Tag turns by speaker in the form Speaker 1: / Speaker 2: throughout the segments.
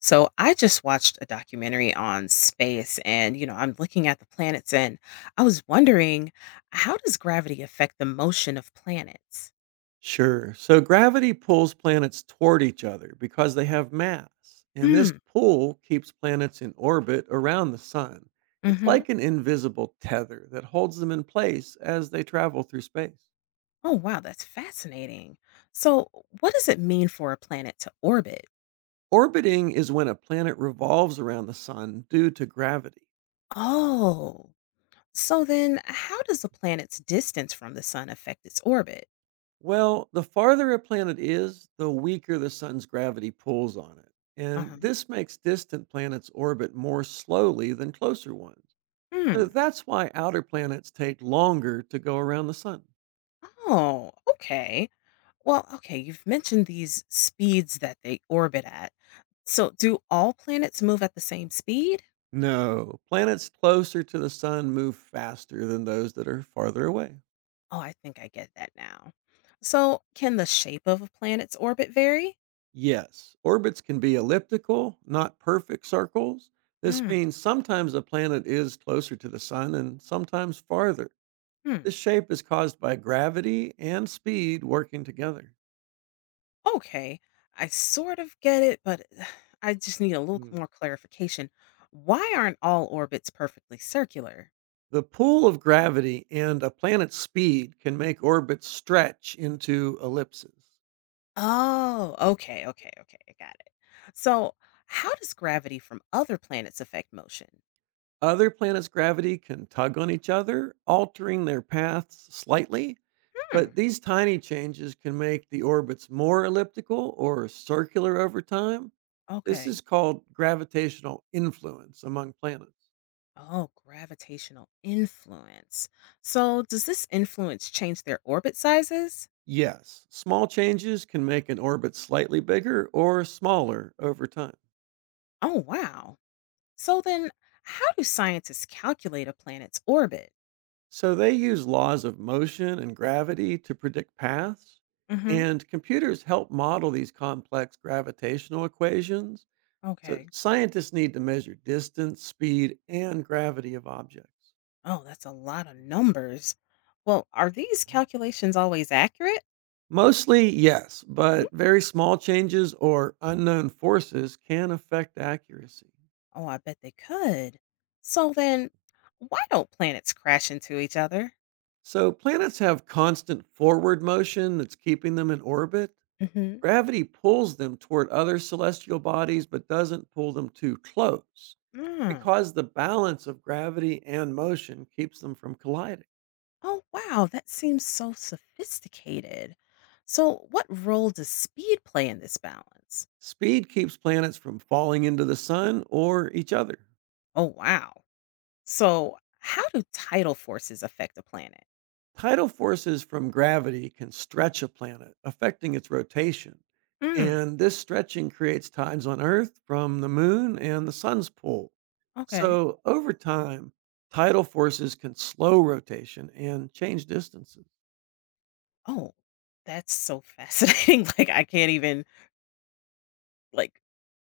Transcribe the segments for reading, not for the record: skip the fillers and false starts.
Speaker 1: So I just watched a documentary on space and I'm looking at the planets, and I was wondering, how does gravity affect the motion of planets?
Speaker 2: Sure. So gravity pulls planets toward each other because they have mass, and this
Speaker 1: Mm,
Speaker 2: pull keeps planets in orbit around the sun. It's
Speaker 1: mhm.
Speaker 2: like an invisible tether that holds them in place as they travel through space.
Speaker 1: Oh wow, that's fascinating. So what does it mean for a planet to orbit?
Speaker 2: Orbiting is when a planet revolves around the sun due to gravity.
Speaker 1: Oh. So then how does a planet's distance from the sun affect its orbit?
Speaker 2: Well, the farther a planet is, the weaker the sun's gravity pulls on it. And
Speaker 1: Uh-huh.
Speaker 2: this makes distant planets orbit more slowly than closer ones.
Speaker 1: Hmm.
Speaker 2: So that's why outer planets take longer to go around the sun.
Speaker 1: Oh, okay. Well, okay, you've mentioned these speeds that they orbit at. So, do all planets move at the same speed?
Speaker 2: No, planets closer to the sun move faster than those that are farther away.
Speaker 1: Oh, I think I get that now. So, can the shape of a planet's orbit vary?
Speaker 2: Yes, orbits can be elliptical, not perfect circles. This
Speaker 1: Mm,
Speaker 2: means sometimes a planet is closer to the sun and sometimes farther.
Speaker 1: hmm.
Speaker 2: This shape is caused by gravity and speed working together.
Speaker 1: Okay, I sort of get it, but I just need a little
Speaker 2: Mm.
Speaker 1: more clarification. Why aren't all orbits perfectly circular?
Speaker 2: The pull of gravity and a planet's speed can make orbits stretch into ellipses.
Speaker 1: Oh, okay, okay, okay, I got it. So, how does gravity from other planets affect motion?
Speaker 2: Other planets' gravity can tug on each other, altering their paths slightly,
Speaker 1: Hmm,
Speaker 2: but these tiny changes can make the orbits more elliptical or circular over time. This
Speaker 1: okay.
Speaker 2: is called gravitational influence among planets.
Speaker 1: Oh, gravitational influence. So, does this influence change their orbit sizes?
Speaker 2: Yes, small changes can make an orbit slightly bigger or smaller over time.
Speaker 1: Oh, wow. So, then how do scientists calculate a planet's orbit?
Speaker 2: So they use laws of motion and gravity to predict paths,
Speaker 1: Hmm.
Speaker 2: and computers help model these complex gravitational equations. So
Speaker 1: Okay.
Speaker 2: scientists need to measure distance, speed, and gravity of objects.
Speaker 1: Oh, that's a lot of numbers. Well, are these
Speaker 2: Mhm.
Speaker 1: calculations always accurate?
Speaker 2: Mostly, yes,
Speaker 1: Mm.
Speaker 2: but very small changes or unknown forces can affect accuracy.
Speaker 1: Oh, I bet they could. So, then why don't planets crash into each other?
Speaker 2: So, planets have constant forward motion that's keeping them in orbit.
Speaker 1: Mm
Speaker 2: Gravity pulls them toward other celestial bodies, but doesn't pull them too close
Speaker 1: hmm.
Speaker 2: because the balance of gravity and motion keeps them from colliding.
Speaker 1: Oh, wow, that seems so sophisticated. So, what role does speed play in this balance?
Speaker 2: Speed keeps planets from falling into the sun or each other.
Speaker 1: Oh, wow. So, how do tidal forces affect a planet?
Speaker 2: Tidal forces from gravity can stretch a planet, affecting its rotation.
Speaker 1: Mm,
Speaker 2: And this stretching creates tides on Earth from the moon and the sun's pull.
Speaker 1: okay.
Speaker 2: So, over time, tidal forces can slow rotation and change distances.
Speaker 1: Oh, that's so fascinating. Like, I can't even, like,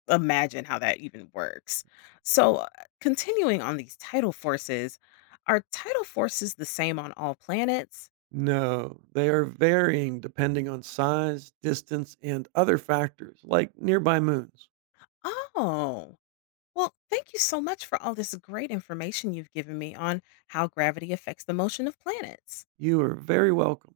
Speaker 1: imagine how that even works. So, continuing on these tidal forces, are tidal forces the same on all planets?
Speaker 2: No, they are varying depending on size, distance, and other factors like nearby moons.
Speaker 1: Oh. Well, thank you so much for all this great information you've given me on how gravity affects the motion of planets.
Speaker 2: You are very welcome.